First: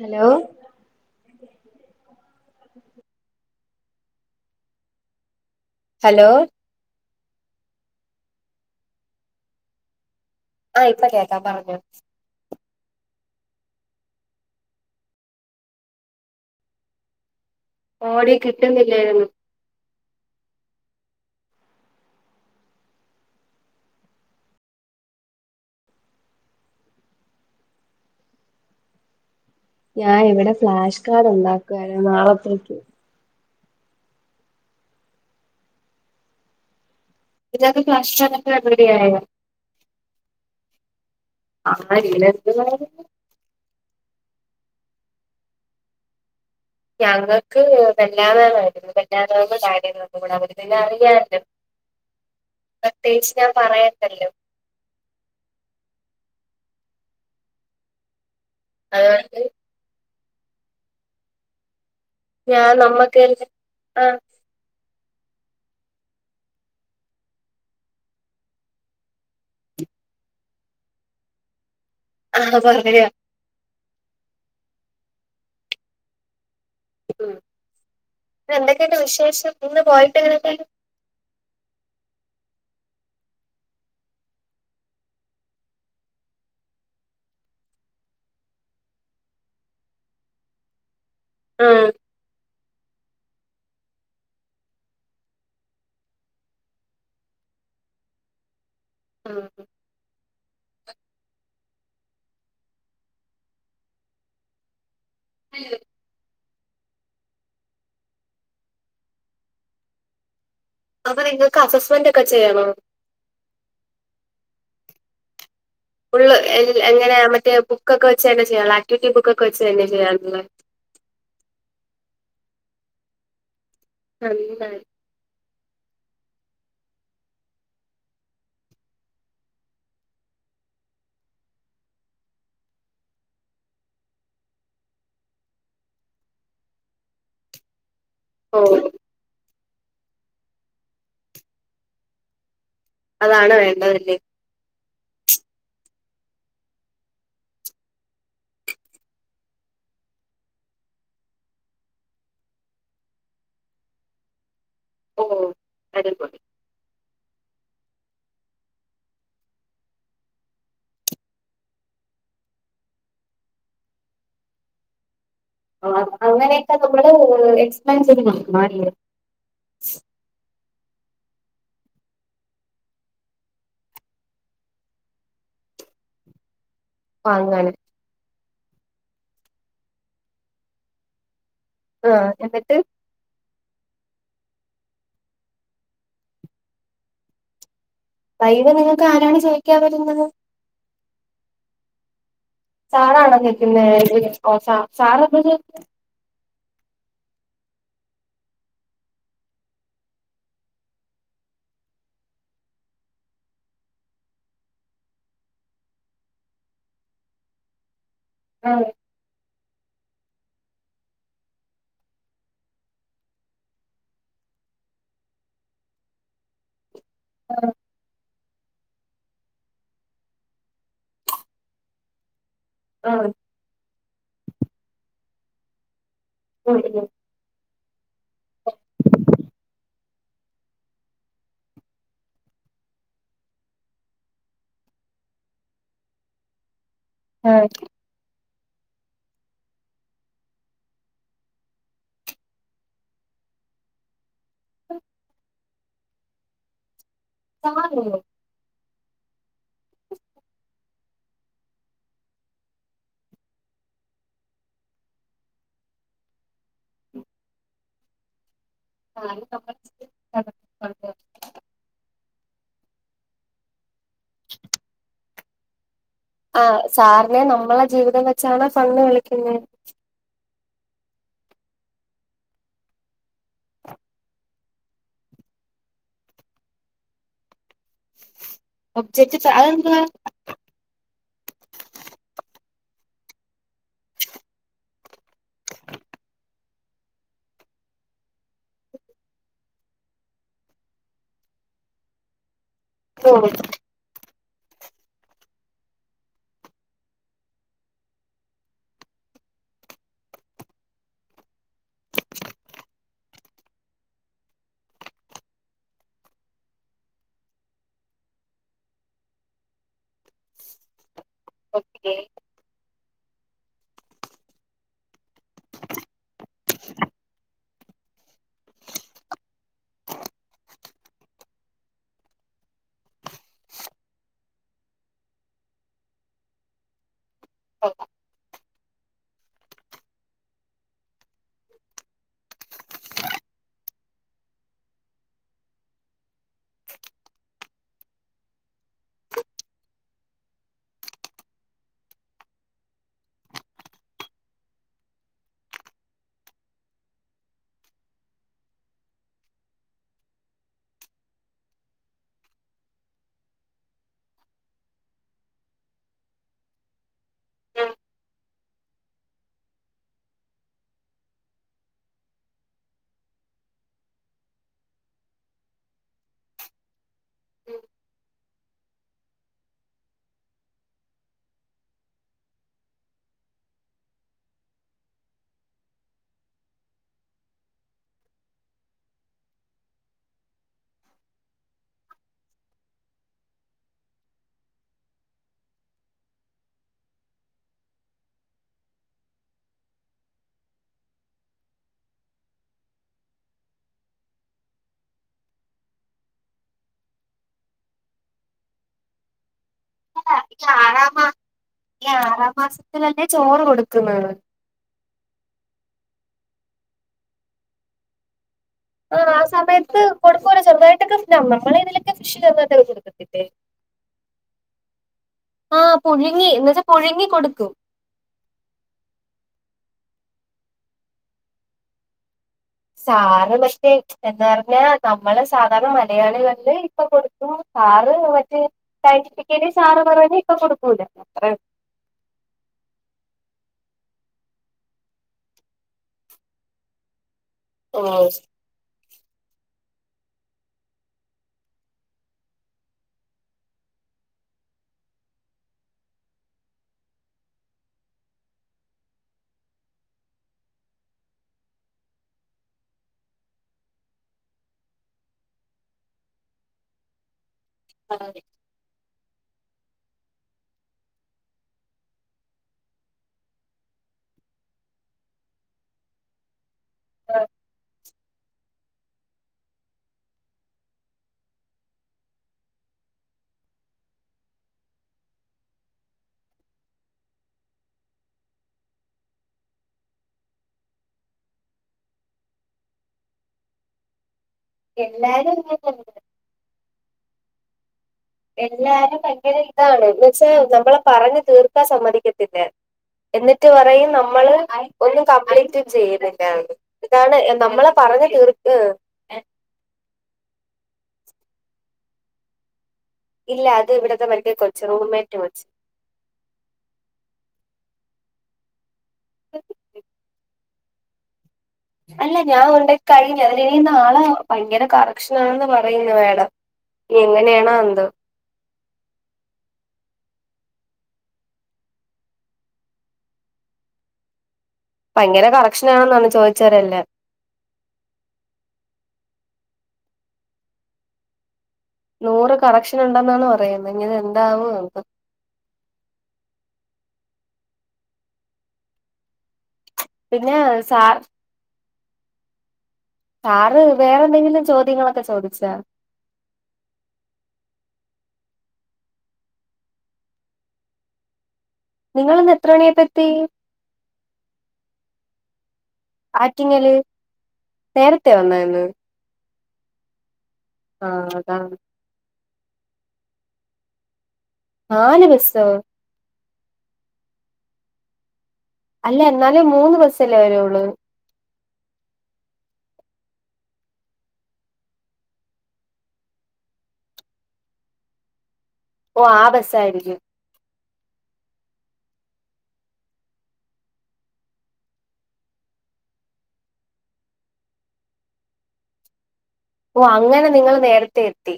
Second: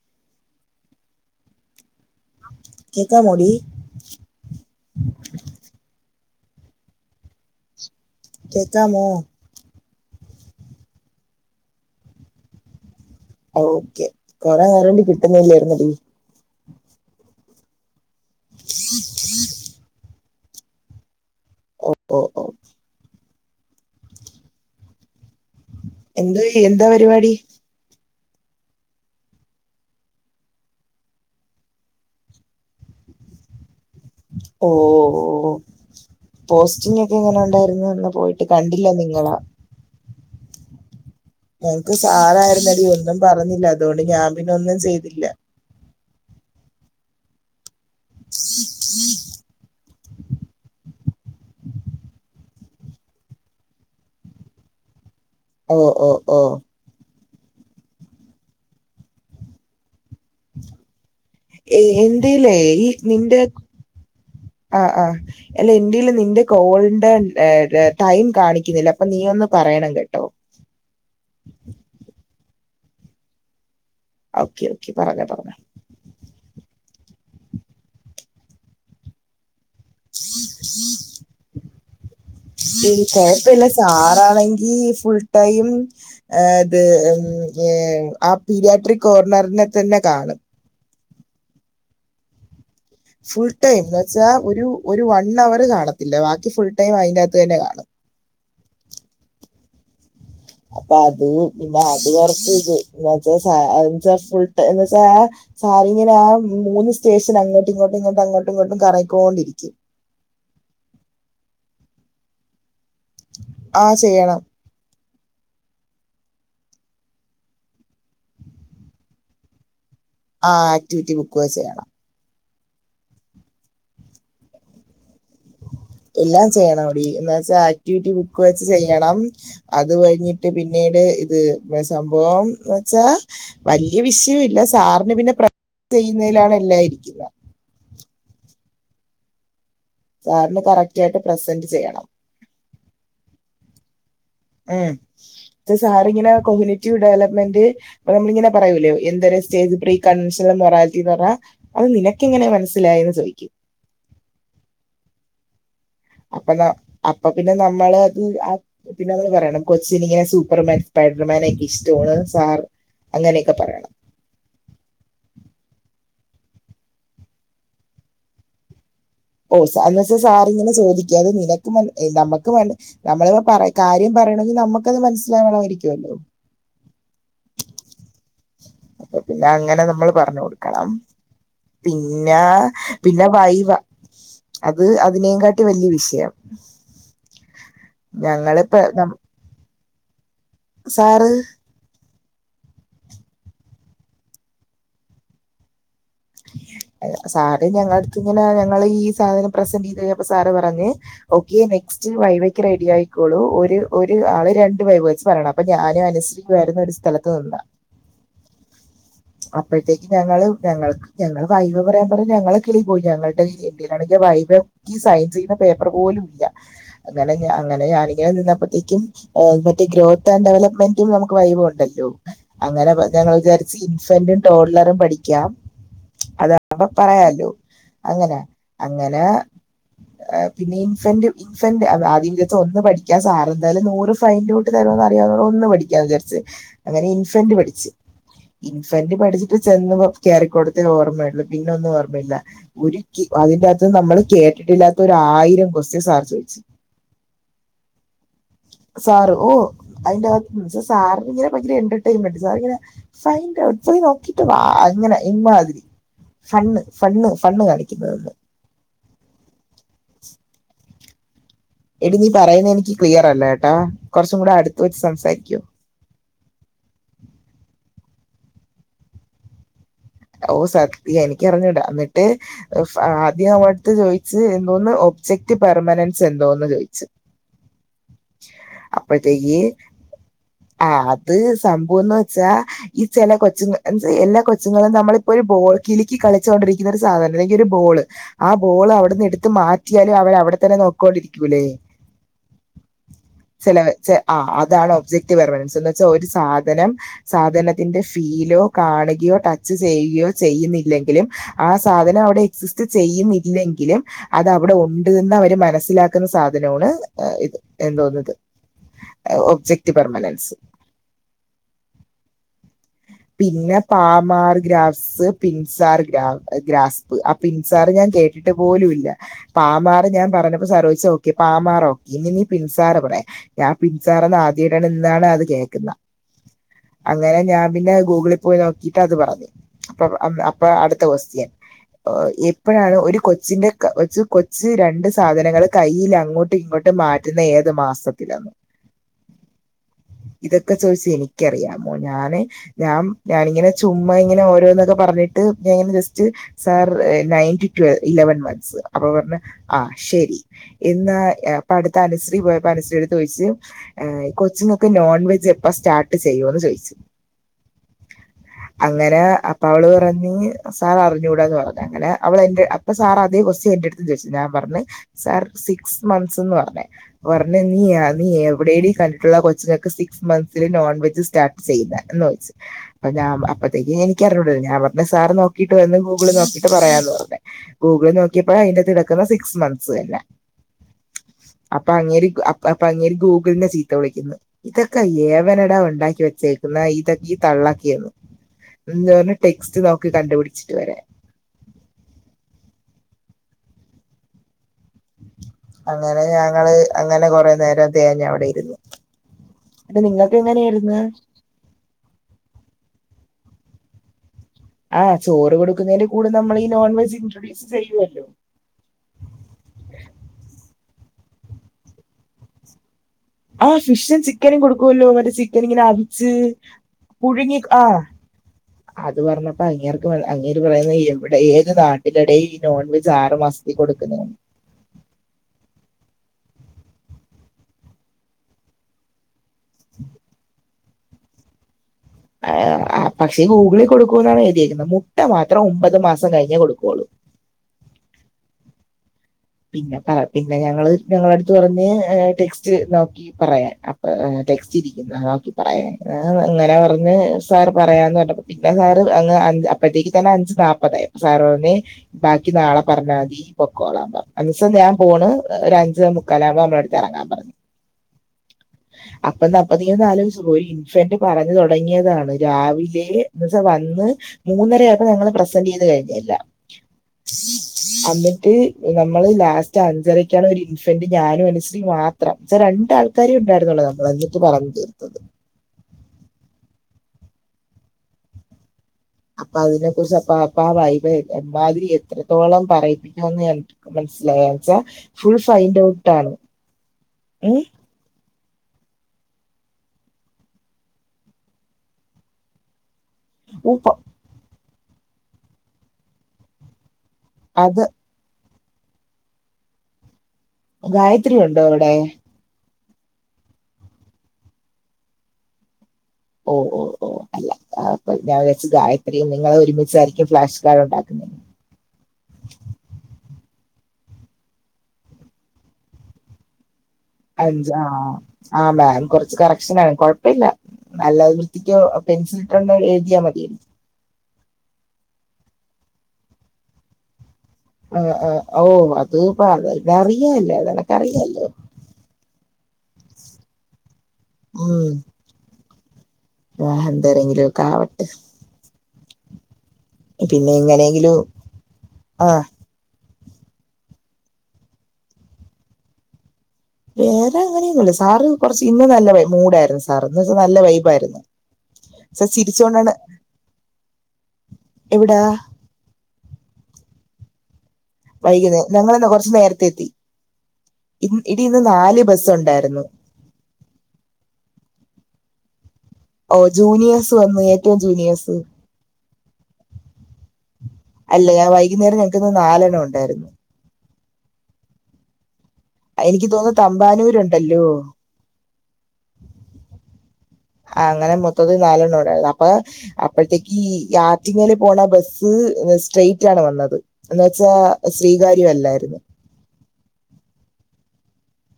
Hello... ഏതാ മുടി? Hello... കേൾക്കാമോ...? ആഹാ ഇപ്പോ കേൾക്കാം, പറഞ്ഞോ. ഓക്കെ കൊറേ നേരണ്ടി- കിട്ടുന്നില്ലായിരുന്നടി. ആടി കിട്ടുന്നില്ലായിരുന്നു. ഓ ഓ ഓ എന്ത് എന്താ പരിപാടി? ഞാൻ ഇവിടെ ഫ്ലാഷ് കാർഡ്- ഉണ്ടാക്കുയായിരുന്നു നാളത്തേക്ക്. ഓ ഓ പോസ്റ്റിംഗ- എങ്ങനെ നിങ്ങൾക്ക് ഉണ്ടായിരുന്നു അന്ന്- ഫ്ലാഷ് പോയിട്ട് കാർഡൊക്കെ റെഡി കണ്ടില്ല ആയോ നിങ്ങളാ. ഞങ്ങക്ക് ആഹ് സാറായിരുന്നടി ഒന്നും പറഞ്ഞില്ല, അതുകൊണ്ട് ഞാൻ പിന്നെ ഒന്നും ചെയ്തില്ല. ഞങ്ങൾക്ക് മെഞ്ഞാന്നാണ്. പറ്റാത്ത കാര്യങ്ങളൊക്കൂടെ- അവക്ക് പിന്നെ അറിയാല്ലോ. പ്രത്യേകിച്ച് ഞാൻ പറയേണ്ടല്ലോ? ഓ ഓ ഓ... അതായത്... ഏ എന്റലേ ഞാൻ ഈ നമ്മക്ക് നിന്റെ, ആഹ് ആഹ് ആഹ്... അല്ല എന്റേൽ നിന്റെ കോൾടെ ടൈം കാണിക്കുന്നില്ല, അപ്പോ നീ ഒന്ന് പറയണം കേട്ടോ? ആഹാ പറയാ, ഓക്കെ... ഓക്കെ... പറഞ്ഞോ... പറഞ്ഞോ... ഉം എന്തക്കെണ്ട്‌ വിശേഷം? ഇന്ന് പോയിട്ട് എങ്ങനേക്കണ്ട്‌? ഏയ് കൊഴപ്പം ഇല്ല, സാറാണെങ്കി ഫുൾ ടൈം. അത് ഉം ആ പീഡിയാട്രിക്- കോർണറിനെ തന്നെ കാണ്, ആഹാ... ഫുൾ ടൈം എന്ന് വച്ചാ ഒരു, ഒരു വൺ അവർ കാണത്തില്ല. ബാക്കി ഫുൾ ടൈം അതിന്റകത്ത് തന്നെ കാണും. ആഹാ... അപ്പ അത് പിന്ന അത് കൊറച്ച് ഇത്, [unintelligible] ഫുൾ ടൈം എന്ന് വച്ചാ- സാറ് ഇങ്ങനെ ആ മൂന്ന് സ്റ്റേഷൻ അങ്ങോട്ടും, ഇങ്ങോട്ടും, ഇങ്ങോട്ടും, അങ്ങോട്ടും, ഇങ്ങോട്ടും, കറങ്ങി ക്കോണ്ടിരിക്കും. അപ്പോ നിങ്ങക്ക് അസസ്മെന്റ് ഒക്കെ ചെയ്യണോ? ആ ചെയ്യണം. ഫുള്ള് എങ്ങനെ മറ്റേ ബുക്കക്ക- വെച്ച് തന്നെ ചെയ്യണ ആക്ടിവിറ്റി- ബുക്കക്ക വെച്ച് തന്നെ ചെയ്യാനുള്ള- ആ ആക്ടിവിറ്റി ബുക്കു വച്ച് ചെയ്യണം. [unintelligible] എല്ലാം ചെയ്യണവടി എന്താച്ചാ, ആക്ടിവിറ്റി ബുക്ക് വെച്ച് ചെയ്യണം. അത് കഴിഞ്ഞിട്ട് പിന്നീട് ഇത് സംഭവം എന്ന് വച്ചാ- വലിയ വിശയം ഇല്ല സാറിന് പിന്നെ പ്രൊജക്റ്റ്‌ ചെയ്യുന്നതിലാണ് എല്ലാം ഇരിക്കുനക ഓഹ് സാറിന് കറക്റ്റ് ആയിട്ട് പ്രസന്റ് ചെയ്യണം അതാണ് വേണ്ടതല്ലേ ഉം ഇത് സാറിങ്ങനെ കൊമ്യൂണി [unintelligible] റ്റീവ് ഡെവലപ്മെന്റ് ഇപ്പ നമ്മളിങ്ങനെ പറയൂല്ലേ എന്തര് സ്റ്റേജ് പ്രീ കൺവെഷൽ മൊറാലിറ്റി എന്ന് പറഞ്ഞാ- അത് നിനക്ക്‌ എങ്ങനെ മനസ്സിലായന്ന് ചോദിക്ക്‌ ഓഹ് വെരി ഗുഡ് അപ്പന്നെ അപ്പ പിന്നെ നമ്മള് അത് ആ- പിന്നെ അതുകൂടെ പറയണം കൊച്ചിന് ഇങ്ങനെ സൂപ്പർമാൻ സ്പൈഡർമാനെ ഒക്കെ ഇഷ്ടമാണ് സാർ അങ്ങനെക്കെ പറയണം അങ്ങനെക്കെ നമ്മള് എക്സ്പ്ലെൻ ചെയ്ത് നോക്കണം അല്ലെ ഓഹ് എന്ന് വച്ചാ സാറിയിങ്ങനെ ചോദിക്കും അത് നിനക്ക്‌ മന നമ്മക്ക്‌ മന- നമ്മള് പറ കാര്യം പറയണെങ്കി നമുക്കത് മനസ്സിലാവണാ യിരിക്കുമല്ലോ അങ്ങനെ അപ്പ പിന്നെ അങ്ങനെ നമ്മള് പറഞ്ഞു കൊടുക്കണം ആഹ് പിന്നെ എന്നിട്ട് - പിന്നെ വൈവ അത് അതിനേകാട്ടി വലിയ വിഷയം [inaudible] വൈവ ഞങ്ങളിപ്പോ നിങ്ങക്ക് നം- ആരാണ് ചെയിക്കാൻ വരുന്നത് സാറ് സാറാണാ [unintelligible] ഓ സാറെന്ത് ചെയ്യുന്നു സാറ് ഞങ്ങളടുത്ത് ഇങ്ങനെ ഞങ്ങള് ഈ സാധനം പ്രസന്റ് ചെയ്ത് കഴിഞ്ഞപ്പ സാറ് പറഞ്ഞ്- ഓക്കെ നെക്സ്റ്റ് വൈവക്ക് റെഡി ആയിക്കോളൂ ഒരു ഒരു ആള് രണ്ട് വൈവ വെച്ച് പറയണം അപ്പ ഞാനും അനുശ്രീയുവാരുന്നു ഒരു സ്ഥലത്ത് നിന്ന് - ആ [unintelligible] അപ്പഴ്‌ത്തേക്ക് ഞങ്ങള് ഞങ്ങക്ക്- ഞങ്ങള് വൈവ പറയാൻ പറഞ്ഞ് ഞങ്ങളെ കിളി പോയി ഞങ്ങടെ കൈയില് എന്റെകൈയിലാണെങ്കിൽ വൈവ- സയിൻ ചെയ്യുന്ന പേപ്പർ പോലും ഇല്ല അങ്ങനെ അങ്ങനെ ഞാനിങ്ങനെ നിന്നപ്പ- ക്കും മറ്റേ ഗ്രോത്ത് ആന്റ് ഡെവലപ്മെന്റും നമുക്ക് വൈവുണ്ടല്ലോ അങ്ങനെ ആഹ് ഞങ്ങള് വിചാരിച്ച് ഇൻഫന്റും ടോൾലറും പഠിക്കാം അതാവുമ്പ പറയാല്ലോ അങ്ങനെ അങ്ങനെ - പിന്നെ ഇൻഫന്റയും ഇൻഫെന്റ് ആദ്യം വിചാരിച് ഒന്ന് പഠിക്കാ സാറ് എന്തായാലും നൂറ് ഫയൽ നോട്ട് തരുമന്നറിയാവുന്ന ഒന്ന് പഠിക്കാന്ന് വിചാരിച്ച് അങ്ങനെ ഇൻഫന്റ് ആഹ് പഠിച്ചു ഇൻഫന്റ് പഠിച്ചിട്ട് ചെന്ന് കേറിക്കൊട്- ഓർമ്മയൊള്ളു പിന്നെ ഒന്നും ഓർമ്മയില്ല ഒരു അതിന്റെയാത്ത് നമ്മൾ കേട്ടിട്ടില്ലാത്ത ഒരു ആയിരം ക്വസ്റ്റയൻ സാറ് ചോയിച്ചു [unintelligible] സാർ ഓ അതിന്റെകത്ത് സാറിങ്ങനെ ഭയങ്കര എന്റർടൈമെന്റ് സാറിങ്ങനെ- ഫൈൻഡ് ഔട്ട് പോയി നോക്കിട്ട് വാ അങ്ങനെ ഇമ്മാതിരി - ഫണ്ണ് ഫണ്ണ് ഫണ്ണ് കാണിക്കുന്നതന്ന് [unintelligible] നമ്മളെ എടി നീ പറയുന്നത് എനിക്ക് ക്ലിയറല്ല കൊറച്ചും കൂടെ അടുത്ത് വെച്ച് സംസാരിക്കുവോ ആ സാറിനെ നമ്മളെ ജീവിതം വെച്ചാണ് ഫണ്ണ് വിളിക്കുന്നത് ഓഹ് സത്യം എനിക്ക് അറിഞ്ഞൂടാ എന്നിട്ട്- ആദ്യം നമ്മടെടുത്ത് ചോദിച്ച് എന്തോന്ന് ഒബ്ജെക് പെർമനൻസ് എന്തോന്നു ചോദിച്ചു ഒബ്ജക്റ്റ് അപ്പോഴേത്തെക്ക്‌ അതെന്തുവാ - ആ അത് സംഭവം എന്ന് വെച്ചാൽ ഈ ചെല കൊച്ചുങ്ങ എല്ലാ കൊച്ചുങ്ങളും- നമ്മളിപ്പോ ഒരു ബോൾ കിലുക്കി കളിച്ചുകൊണ്ടിരിക്കുന്ന ഒരു സാധനം അല്ലെങ്കിൽ ഒരു ബോള് ആ ബോള് അവിടെനിന്ന് എടുത്ത് മാറ്റിയാലും അവന് അവിടെ തന്നെ നോക്കി കൊണ്ടിരിക്കില്ലേ [inaudible] അതാണ് ഒബ്ജകറ്റീവ് പറയുന്നത് എന്ന് വെച്ചാ ഒരു സാധനം- സാധനത്തിന്റെ ഫീലോ കാണുകയോ ടച്ച് ചെയ്യുകയോ ചെയ്യുന്നില്ലെങ്കിലും ആ സാധനം അവിടെ എക്സിസ്റ്റ് ചെയ്യുന്നില്ലെങ്കിലും അത് അവിടെ ഉണ്ട് എന്ന് അവര് മനസ്സിലാക്കുന്ന സാധനമാണ് ഇത് എന്ന് തോനുന്നത്. Object permanence. ഓക്കെ പിന്നെ പാമാർ ഗ്രാസ്സ് പിൻസാർ ഗ്രാ ഗ്രാസ്- ആ പിൻസാർ ഞാൻ കേട്ടിട്ട് പോലും ഇല്ല- മാമാട് ഞാൻ പറഞ്ഞപ്പോ ഓക്കെ പാമാർോക്കെ ഇനി നീ പിൻസാര ഞാൻ പിൻസാറ്എന്ന് ആദ്യമായിട്ട് ഇന്നാണ് അത് കേൾക്കുന്നത് അങ്ങനെ ഞാൻ പിന്നെ ഗൂഗിളിൽ പോയി നോക്കിയിട്ട് അത് പറഞ്ഞു അപ്പൊഴാണ് അടുത്ത ക്വസ്റ്റയൻ- എപ്പോഴാണ് ഒരു കൊച്ച് കയ്യിൽ രണ്ട് സാധനങ്ങൾ കയ്യിൽ അങ്ങോട്ടും ഇങ്ങോട്ട് മാറ്റ പറ്റുന്ന ഏത് മാസത്തിലാണ്? ഇതൊക്കെ ചോദിച്ചാൽ എനിക്ക് അറിയാമോ? ഞാന് ഞാനിങ്ങനെ ചുമ്മ ഇങ്ങനെ ഓരോന്നൊക്കെ പറഞ്ഞിട്ട് ഇങ്ങനെ ജസ്റ്റ് സാർ നയന്റ്റ വ ഇലവൻ മന്ത്സ് അപ്പൊ പറഞ്ഞ ആ ശരി- ഇന്ന് അനുശ്രീടെ അടുത്ത് പോയപ്പോ അനുശ്രീ ചോദിച്ചു- കൊച്ചങ്ങൾക്ക് നോൺ വെജ് എപ്പോഴാണ് സ്റ്റാർട്ട് ചെയ്യുന്ന് എന്ന് ചോദിച്ചു. അങ്ങനെ അപ്പോൾ അവള്‍ പറഞ്ഞു സാർ അറിഞ്ഞുകൂടാ എന്ന് പറഞ്ഞു അങ്ങിനെ സാർ അത് ക്വസ്റ്റ്യൻ എന്റെ അടുത്ത് ചോദിച്ച ഞാൻ പറഞ്ഞു സാർ സിക്സ് മൻസ് എന്ന് പറഞ്ഞ് നീ എവിടെഡീ കണ്ടിട്ടുള്ളത് കൊച്ചുങ്ങൾക്ക് സിക്സ് മന്ത്സിൽ നോൺ വെജ് സ്റ്റാർട്ട് ചെയ്യുതെ ചോദിച്ചു എനിക്ക് അറിഞ്ഞൂടാ എന്ന് പറഞ്ഞു സാർ ഗൂഗിള് നോക്കിയിട്ട് പറയാം എന്ന് പറഞ്ഞു- ഗൂഗിൾ നോക്കിയപ്പോൾ അതിൽ കിടക്കുന്ന സിക്സ് മന്ത്സ് തന്നെ. അപ്പോൾ അങ്ങേര് ഗൂഗിളിനെ ചീത്ത വിളിക്കുന്നു. ഇതൊക്കെ എവനാടാ ഉണ്ടാക്കി വെച്ച ഇതൊക്കെ ഈ തള്ളാക്കിന്ന് എ പറഞ്ഞ ടെക്സ്റ്റ് നോക്കി കണ്ടുപിടിച്ചിട്ട് വരാ അങ്ങനെ ഞങ്ങൾ അങ്ങനെ കുറെ നേരം തേഞ്ഞ് അവിടെ ഇരുന്നു. അത് നിങ്ങൾക്ക് ഈ എങ്ങനെ ആയിരുന്നു? ആറാം മാ ഈ ആറാം മാസത്തിലല്ലേ ചോറ് കൊടുക്കുന്നത്? ആഹ് ചോറ് കൊടുുന്നതിന്റെ കൂടെ നമ്മൾ ഈ നോൺ വെജ് ഇൻട്രോഡ്സ് ചെയ്യുമല്ലോ? ആഹ് ആഹ് സമയത്ത് ഒക്കെ കൊടുക്കുമല്ലൊ ചെറുതായിട്ട് നമ്മൾ ഇവിടെ ഫിഷ് ചെറുതായിട്ട് കൊടുക്കത്തില്ല ആഹ് ഫിഷും ചിക്കനും കൊടുക്കുവല്ലോ മറ്റേ ചിക്കൻ ഇങ്ങനെ ആഹ് വേവിച്ച് പുഴുങ്ങി എന്ന് വെച്ചാ പുഴുങ്ങി കൊടുക്കും ആഹ് അത് പറഞ്ഞപ്പോ അങ്ങേര് പറയുന്ന എവിടെ ഏത് നാട്ടില്‍ ഇതിനിടയിൽ ഈ നോൺവെജ് ആറ് മാസതിൽ കൊടുക്കുന്ന പറഞ്ഞ നമ്മള് സാധാരണ മലയാളികളല്ലേ ഇപ്പൊ കൊടുക്കും സാറ് പഠിപ്പിക്കണ സാറ് പറയാണ് ഇപ്പൊ കൊടുക്കൂല അത്ര ആഹ് പക്ഷേ ഗൂഗിളിൽ കൊടുക്കുവെന്നാണ് എഴുതിയിരിക്കുന്നത് മുട്ട മാത്രം ഒമ്പത് മാസം കഴിഞ്ഞേ കൊടുക്കുള്ളൂ. ഓഹ് പിന്നെ പറ പിന്നെ ഞങ്ങള് ഞങ്ങളടുത്ത് പറഞ് ടെക്സ്റ്റ് നോക്കി പറയാൻ അപ്പ ടെക്സ്റ്റ് ഇരിക്കുന്നു നോക്കി പറയാൻ അങ്ങനെ പറഞ്ഞ് സാർ പറയാന്ന് പറഞ്ഞ പ്പോ സാറ് അങ്ങ് അഞ്ച് അപ്പഴത്തേക്ക് തന്നെ അഞ്ച് നാപ്പതായി സാറ് പറഞ്ഞ് ബാക്കി നാളെ പറഞ്ഞാതി പൊക്കോളാം പറഞ്ഞ് അന്നൂസം ഞാമ്പോണ് ഒരു അഞ്ചേ മുക്കാലാവുമ്പോ നമ്മളടുത്ത് എറങ്ങാൻ പറഞ്ഞു. ആഹ്- [unintelligible] അപ്പ ന്ന് അപ്പ നീയൊന്നാലോചിച്ച് ഒരു ഇൻഫന്റ് പറഞ്ഞു തുടങ്ങിയതാണ് രാവിലെ ന്നച്ച വന്ന് മൂന്നര ആയപ്പോ ഞങ്ങള് പ്രസെന്റ് ചെയ്ത് കഴിഞ് എല്ലാം എന്നിട്ട്- നമ്മള് ലാസ്റ്റ് അഞ്ചരയ്ക്കാണ് ഒരു ഇൻഫന്റ് ഞാനും അനുശ്രീ മാത്രം ച്ചാ രണ്ടാൾ ആ കാര്യേ ഒണ്ടായിരുന്നുള്ളൂ നമ്മള് അന്നിട്ട് പറഞ്ഞു തീർത്തത് അപ്പൊ അതിനെ കുറിച്ച് അപ്പ അപ്പ ആ വൈവേ എമ്മാതിരി എത്രത്തോളം പറയിപ്പിക്കുമെന്ന് [unintelligible] മനസ്സിലായച്ചാ ഫുൾ എല്ലാരും ഫൈൻഡ് ഇങ്ങനെയാണ് ഔട്ട് ആണ് ഉം എല്ലാരും ഭയങ്കര ഇതാണ് എന്നു വെച്ചാ നമ്മളെ പറഞ്ഞ് തീർക്കാൻ സമ്മതിക്കത്തില്ല എന്നിറ്റ് ഊപ്പ പറയും നമ്മള് ഒന്നും കംപ്ലീറ്റും ചെയ്യുന്നില്ലാന്ന് ഇതാണ് ഏഹ് അത് നമ്മള് പറഞ്ഞു തീർക്ക് ഗായത്രിയുണ്ടോ അവിടെ? ഇല്ല അത് ഇവിടത്തെ മറ്റേ കൊച്ച് റൂംമേറ്റ് കൊച്ച് ഓഹ് ഓഹ് ഓഹ് അല്ല അപ്പൊ ഞാൻ വിചാരിച്ചു ഗായത്രി നിങ്ങളൊരുമിച്ചായിരിക്കും ഫ്ലാഷ് [unintelligible] അല്ല ഞാൻ ഒണ്ടാക്കി കഴിഞ്ഞു അതിനിനി നാളെ ഭയങ്കര കറക്ഷനാണെന്ന് പറയുന്നു മാഡം അഞ്ചാ ആഹ് ആഹ് മാം കൊറച്ച് കറക്ഷനാണ് കൊഴപ്പല്ല നല്ല വൃത്തിക്ക്‌ പെൻസില്ട്ടോണ്ട് എഴുതിയാ മതിയല്ലോ ഭയങ്കര കറക്ഷനാണെന്നാണ് ചോദിച്ചവരെല്ലാം ആഹ് ആഹ് ഓഹ് അത് പ അത് അറിയാല്ലോ നിനക്ക് അറിയാല്ലോ നൂറ് കറക്ഷൻ ഇണ്ടെന്നാണ് പറയുന്നെ ഇന്നി അത് എന്താവോ എന്തോ ആഹ് എന്തെരെങ്കിലുവൊക്കെ ആവട്ട് പിന്നെ ഇങ്ങനെയെങ്കിലും ആഹ് സാറ് വേറെന്തെങ്കിലും ചോദ്യങ്ങളൊക്കെ ചോദിച്ചാ? വേറെ അങ്ങനെയൊന്നുല്ല സാറ് കൊറച്ച് ഇന്ന് നല്ല വൈ മൂഡായിരുന്നു സാർ ഇന്ന് എന്ന് വെച്ചാ നല്ല വൈബായിരുന്നു സർ നിങ്ങളിന്ന് എത്ര ചിരിച്ചോണ്ടാണ് മണിയായപ്പോ എത്തി എവിടാ? ആറ്റിങ്ങല് നേരത്തെ വൈകുന്നേ വന്നായിരുന്ന് ഞങ്ങളിന്ന് കൊറച്ചു നേരത്തെ എത്തി ഇന് ആഹ് എടി ഇന്ന് അതാണ് നാല് ബസ്സ് ഒണ്ടായിരുന്നു നാല് ബസ്സോ? ഓഹ് ജൂനിയേഴ്സ് വന്നു ഏറ്റവും ജൂനിയേഴ്സ് അല്ല എന്നാലും മൂന്ന് ബസ്സല്ലേ വരൊള്ളൂ അല്ലേ അ വൈകുന്നേരം ഞങ്ങക്കിന്ന് നാലെണ്ണം ഒണ്ടായിരുന്നു എനിക്ക് തോനുന്നു തമ്പാനൂരുണ്ടല്ലോ? ഓഹ് ആ ബസ്സായിരിക്കും ആഹ് അങ്ങനെ മൊത്തത്തി നാലെണ്ണം ഒണ്ടായിരുന്നു അപ്പൊ അപ്പഴ്ത്തേക്കീ ആറ്റിങ്ങല് പോണ ബസ്സ് സ്ട്രൈറ്റ് ആണ് വന്നത് [unintelligible] ശ്രീകാര്യവല്ലായിരുന്നു ഓഹ് അങ്ങനെ നിങ്ങള് നേരത്തെ എത്തി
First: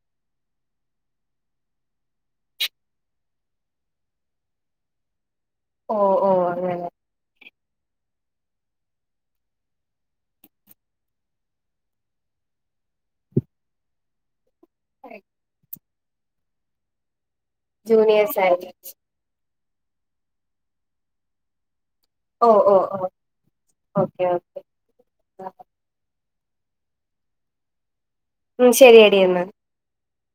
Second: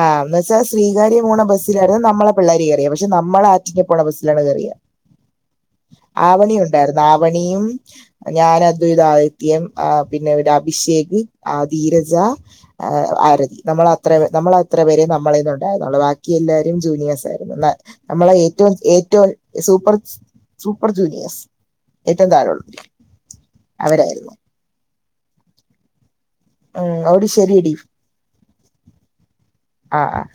ആഹ് എന്ന് വെച്ചാ ശ്രീകാര്യ പോണ ബസ്സിലായിരുന്നു നമ്മളെ പിള്ളേര് കയറിയെ പക്ഷെ നമ്മള് ആറ്റിങ്ങേ പോണ ബസ്സിലാണ് കയറിയെ ഓ ഓ അങ്ങനെ ആവണിയൊണ്ടാര്ന്ന് ആവണിയും ഞാൻ അദ്വൈതാദിത്യേം ആഹ് പിന്നെ ഒരു അഭിഷേക് ആഹ് ധീരജ ആഹ് ആരതി നമ്മളത്ര നമ്മളത്ര പേരെ നമ്മളയ്ന്നൊണ്ടാര്ന്നൊള്ളൂ ബാക്കി എല്ലാരും ജൂനിയേഴ്സാര്ന്നു ന നമ്മളെ ജൂനിയേഴ്സ് ആയി ഏറ്റവും ഏറ്റവും സൂപ്പർ സൂപ്പർ ജൂനിയേഴ്സ്. ഏറ്റോം ഓ ഓ താഴെയൊള്ളോര് ഓ അവരാരുന്നു. [inaudible] ഉം [unintelligible] ശെരി എടി ഉം ശരി എടി എന്നാ ആഹ് ആഹ്